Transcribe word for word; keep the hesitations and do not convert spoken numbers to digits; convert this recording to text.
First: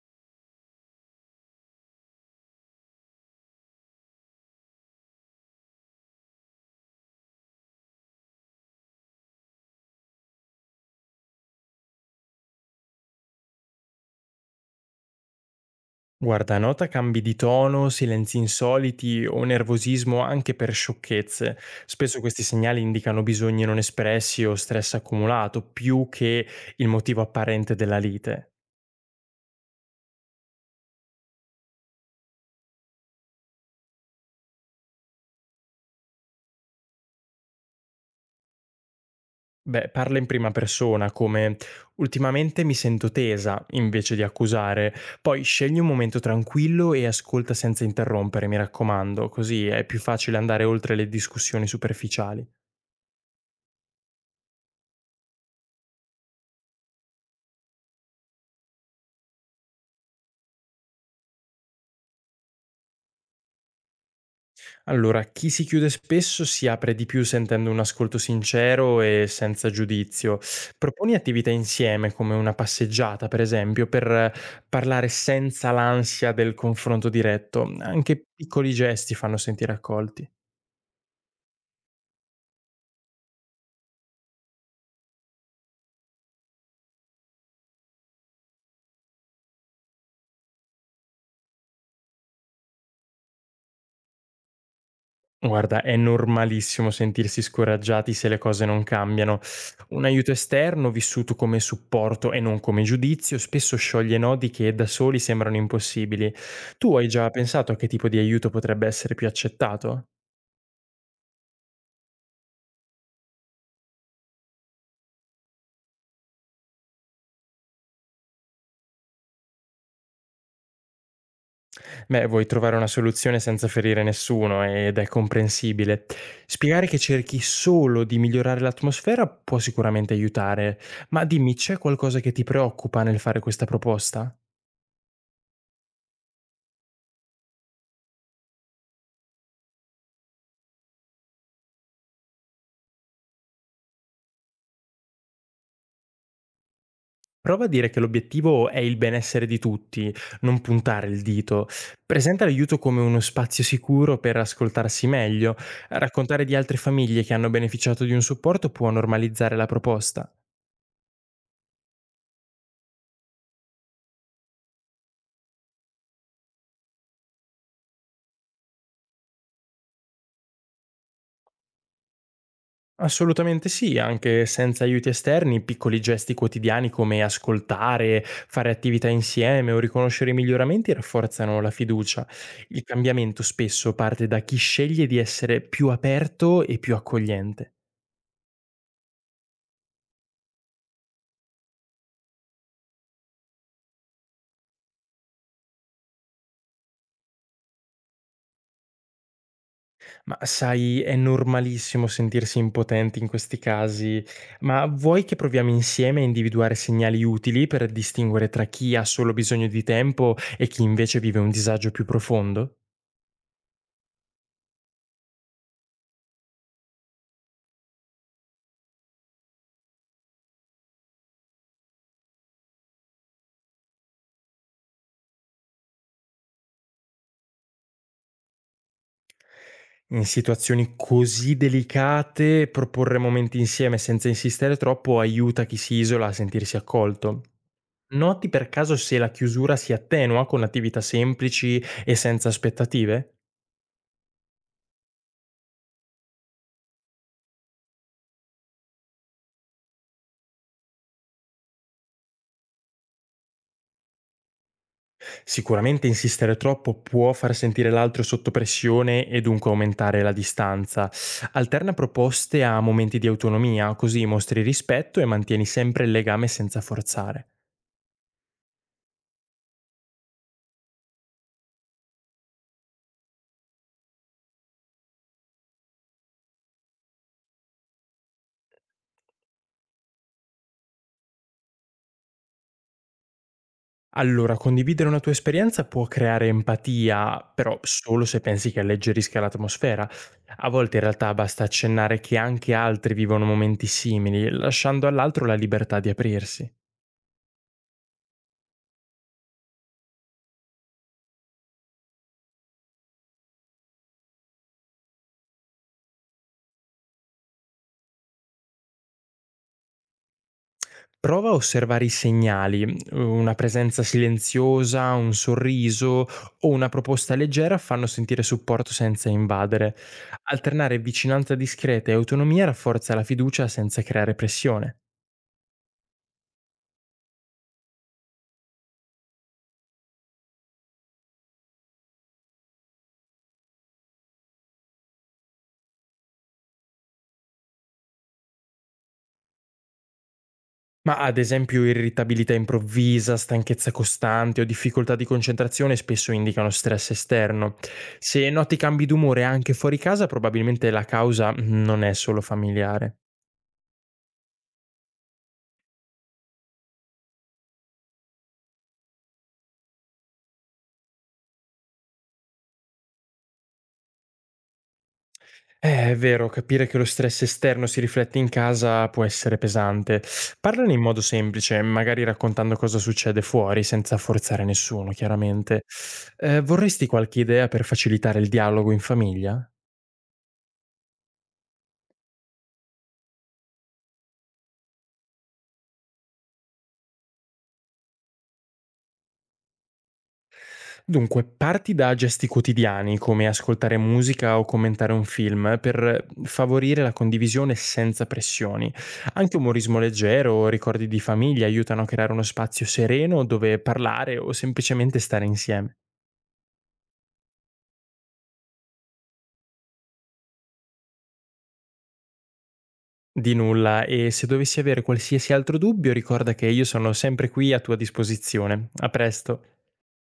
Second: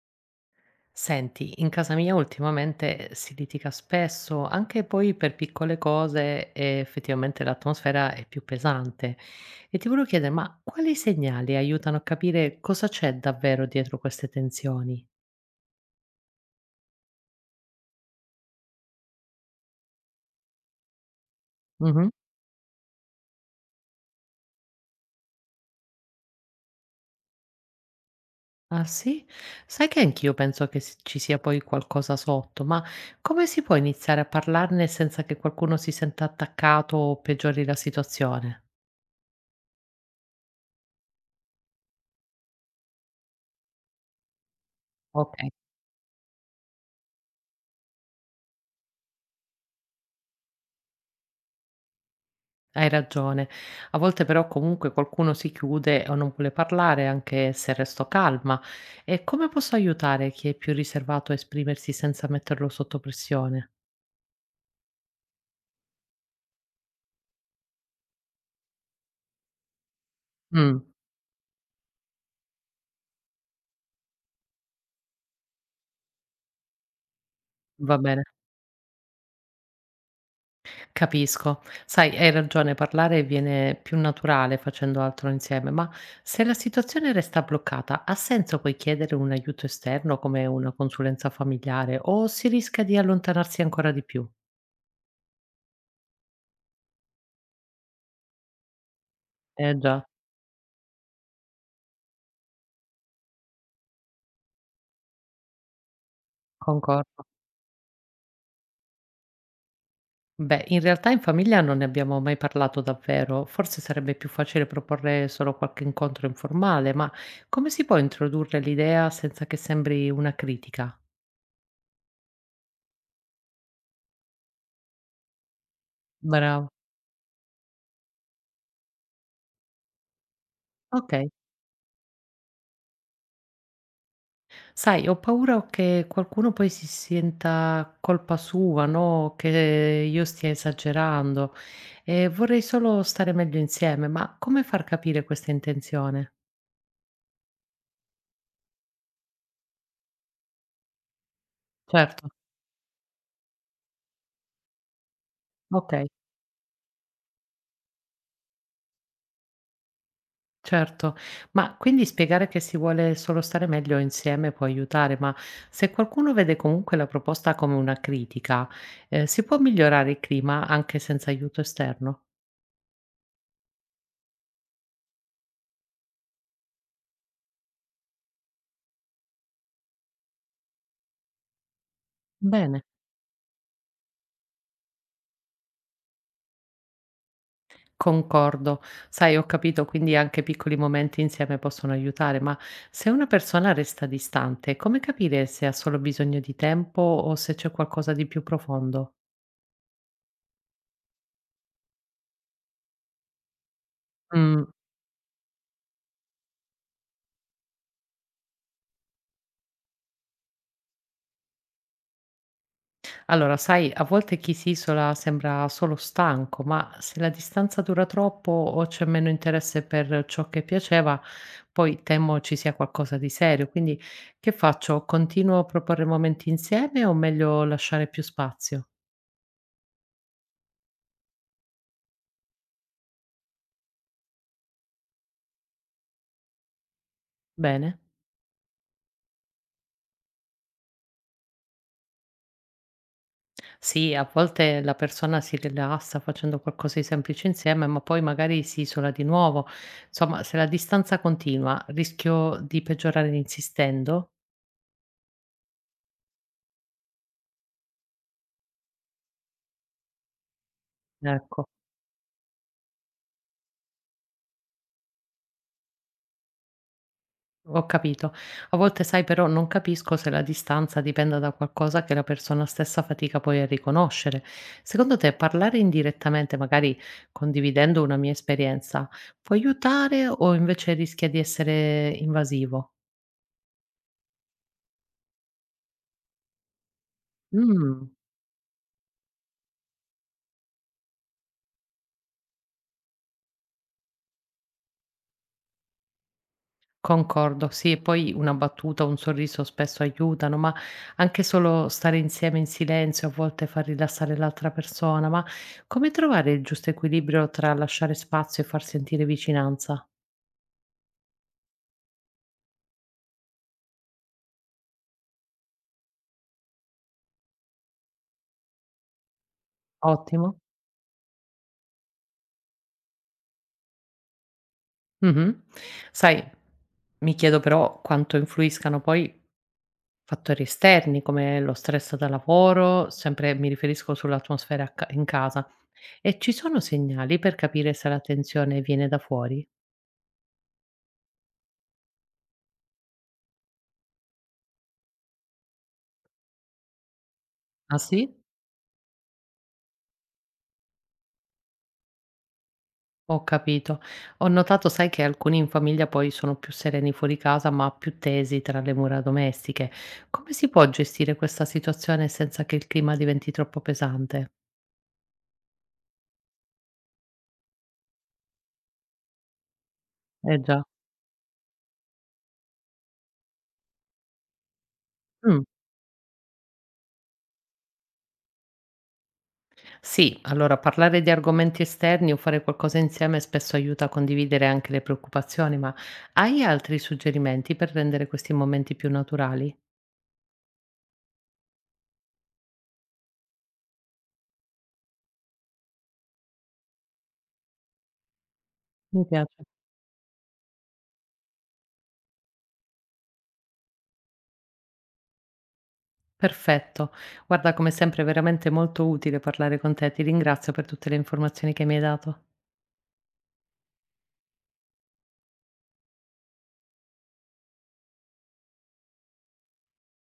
Senti, in casa mia ultimamente si litiga spesso, anche poi per piccole cose, e effettivamente l'atmosfera è più pesante. E ti volevo chiedere, ma quali segnali aiutano a capire cosa c'è davvero dietro queste tensioni? Guarda, nota cambi di tono, silenzi insoliti o nervosismo anche per sciocchezze. Mhm. Spesso questi segnali indicano bisogni non espressi o stress accumulato, più che il motivo apparente della lite. Ah sì? Sai che anch'io penso che si- ci sia poi qualcosa sotto, ma come si può iniziare a parlarne senza che qualcuno si senta attaccato o peggiori la situazione? Beh, parla in prima persona, come ultimamente mi sento tesa, invece di accusare. Ok. Poi scegli un momento tranquillo e ascolta senza interrompere, mi raccomando, così è più facile andare oltre le discussioni superficiali. Hai ragione. A volte però comunque qualcuno si chiude o non vuole parlare anche se resto calma. E come posso aiutare chi è più riservato a esprimersi senza metterlo sotto pressione? Allora, chi si chiude spesso si apre di più sentendo un ascolto sincero e senza giudizio. Mm, Proponi attività insieme, come una passeggiata, per esempio, per eh, parlare senza l'ansia del confronto diretto. va bene, Anche piccoli gesti fanno sentire accolti. capisco. Sai, hai ragione, parlare viene più naturale facendo altro insieme, ma se la situazione resta bloccata, ha senso poi chiedere un aiuto esterno come una consulenza familiare o si rischia di allontanarsi ancora di più? Guarda, è normalissimo sentirsi scoraggiati se le cose non cambiano. Eh già, Un aiuto esterno, vissuto come supporto e non come giudizio, spesso scioglie nodi che da soli sembrano impossibili. Tu hai concordo. già pensato a che tipo di aiuto potrebbe essere più accettato? Beh, in realtà in famiglia non ne abbiamo mai parlato davvero, forse sarebbe più facile proporre solo qualche incontro informale, ma come si può introdurre l'idea senza che sembri una critica? Beh, vuoi trovare una soluzione senza ferire nessuno ed è comprensibile. Bravo. Spiegare che cerchi solo di migliorare l'atmosfera può sicuramente aiutare, Ok, ma dimmi, c'è qualcosa che ti preoccupa nel fare questa proposta? sai, ho paura che qualcuno poi si senta colpa sua, no? Che io stia esagerando e vorrei solo stare meglio insieme, ma come far capire questa intenzione? Prova a dire che l'obiettivo è il benessere di tutti, non puntare il dito. Certo, Presenta l'aiuto come uno spazio sicuro per ascoltarsi meglio. ok. Raccontare di altre famiglie che hanno beneficiato di un supporto può normalizzare la proposta. Certo, ma quindi spiegare che si vuole solo stare meglio insieme può aiutare, ma se qualcuno vede comunque la proposta come una critica, eh, si può migliorare il clima anche senza aiuto esterno? Assolutamente sì, anche senza aiuti esterni, piccoli gesti quotidiani come ascoltare, fare attività insieme o riconoscere i miglioramenti rafforzano la fiducia. Bene, Il cambiamento spesso parte da chi sceglie di essere più aperto e più accogliente. concordo. Sai, ho capito, quindi anche piccoli momenti insieme possono aiutare, ma se una persona resta distante, come capire se ha solo bisogno di tempo o se c'è qualcosa di più profondo? Ma sai, è normalissimo sentirsi impotenti in questi casi, Mm. ma vuoi che proviamo insieme a individuare segnali utili per distinguere tra chi ha solo bisogno di tempo e chi invece vive un disagio più profondo? Allora, sai, a volte chi si isola sembra solo stanco, ma se la distanza dura troppo o c'è meno interesse per ciò che piaceva, poi temo ci sia qualcosa di serio. Quindi che faccio? Continuo a proporre momenti insieme o meglio lasciare più spazio? In situazioni così delicate, proporre momenti insieme senza insistere troppo aiuta chi si isola a sentirsi accolto. Bene. Noti per caso se la chiusura si attenua con attività semplici e senza aspettative? Sì, a volte la persona si rilassa facendo qualcosa di semplice insieme, ma poi magari si isola di nuovo. Insomma, se la distanza continua, rischio di peggiorare insistendo. Sicuramente insistere troppo può far sentire l'altro sotto pressione e dunque aumentare la distanza. Ecco. Alterna proposte a momenti di autonomia, così mostri rispetto e mantieni sempre il legame senza forzare. Ho capito. A volte, sai, però non capisco se la distanza dipenda da qualcosa che la persona stessa fatica poi a riconoscere. Secondo te, parlare indirettamente, magari condividendo una mia esperienza, può aiutare o invece rischia di essere invasivo? Allora, condividere una tua esperienza può creare empatia, però Mm, solo se pensi che alleggerisca l'atmosfera. A volte in realtà basta accennare che anche altri vivono momenti simili, lasciando all'altro la libertà di aprirsi. concordo, sì, e poi una battuta, un sorriso spesso aiutano, ma anche solo stare insieme in silenzio a volte fa rilassare l'altra persona. Ma come trovare il giusto equilibrio tra lasciare spazio e far sentire vicinanza? Prova a osservare i segnali, una presenza silenziosa, un sorriso o una proposta leggera fanno sentire supporto senza invadere. Ottimo. Alternare vicinanza discreta e autonomia rafforza la fiducia senza creare pressione. Mh-mh. Sai, mi chiedo però quanto influiscano poi fattori esterni come lo stress da lavoro, sempre mi riferisco sull'atmosfera a ca in casa. E ci sono segnali per capire se la tensione viene da fuori? Ma ad esempio irritabilità improvvisa, stanchezza costante o difficoltà di concentrazione spesso indicano stress esterno. Ah sì? Se noti cambi d'umore anche fuori casa, probabilmente la causa non è solo familiare. Ho capito. Ho notato, sai, che alcuni in famiglia poi sono più sereni fuori casa, ma più tesi tra le mura domestiche. Come si può gestire questa situazione senza che il clima diventi troppo pesante? Eh, è vero, capire che lo stress esterno si riflette in casa può essere pesante. Eh già. Parlane in modo semplice, magari raccontando cosa succede fuori, senza forzare nessuno, Mh. chiaramente. Eh, vorresti qualche idea per facilitare il dialogo in famiglia? Sì, allora parlare di argomenti esterni o fare qualcosa insieme spesso aiuta a condividere anche le preoccupazioni, ma hai altri suggerimenti per rendere questi momenti più naturali? Dunque, parti da gesti quotidiani, come ascoltare musica o commentare un film, per favorire la condivisione senza pressioni. Mi Anche piace. umorismo leggero o ricordi di famiglia aiutano a creare uno spazio sereno dove parlare o semplicemente stare insieme. Perfetto. Guarda, come sempre è veramente molto utile parlare con te, ti ringrazio per tutte le informazioni che mi hai dato. Di nulla e se dovessi avere qualsiasi altro dubbio ricorda che io sono sempre qui a tua disposizione. A presto.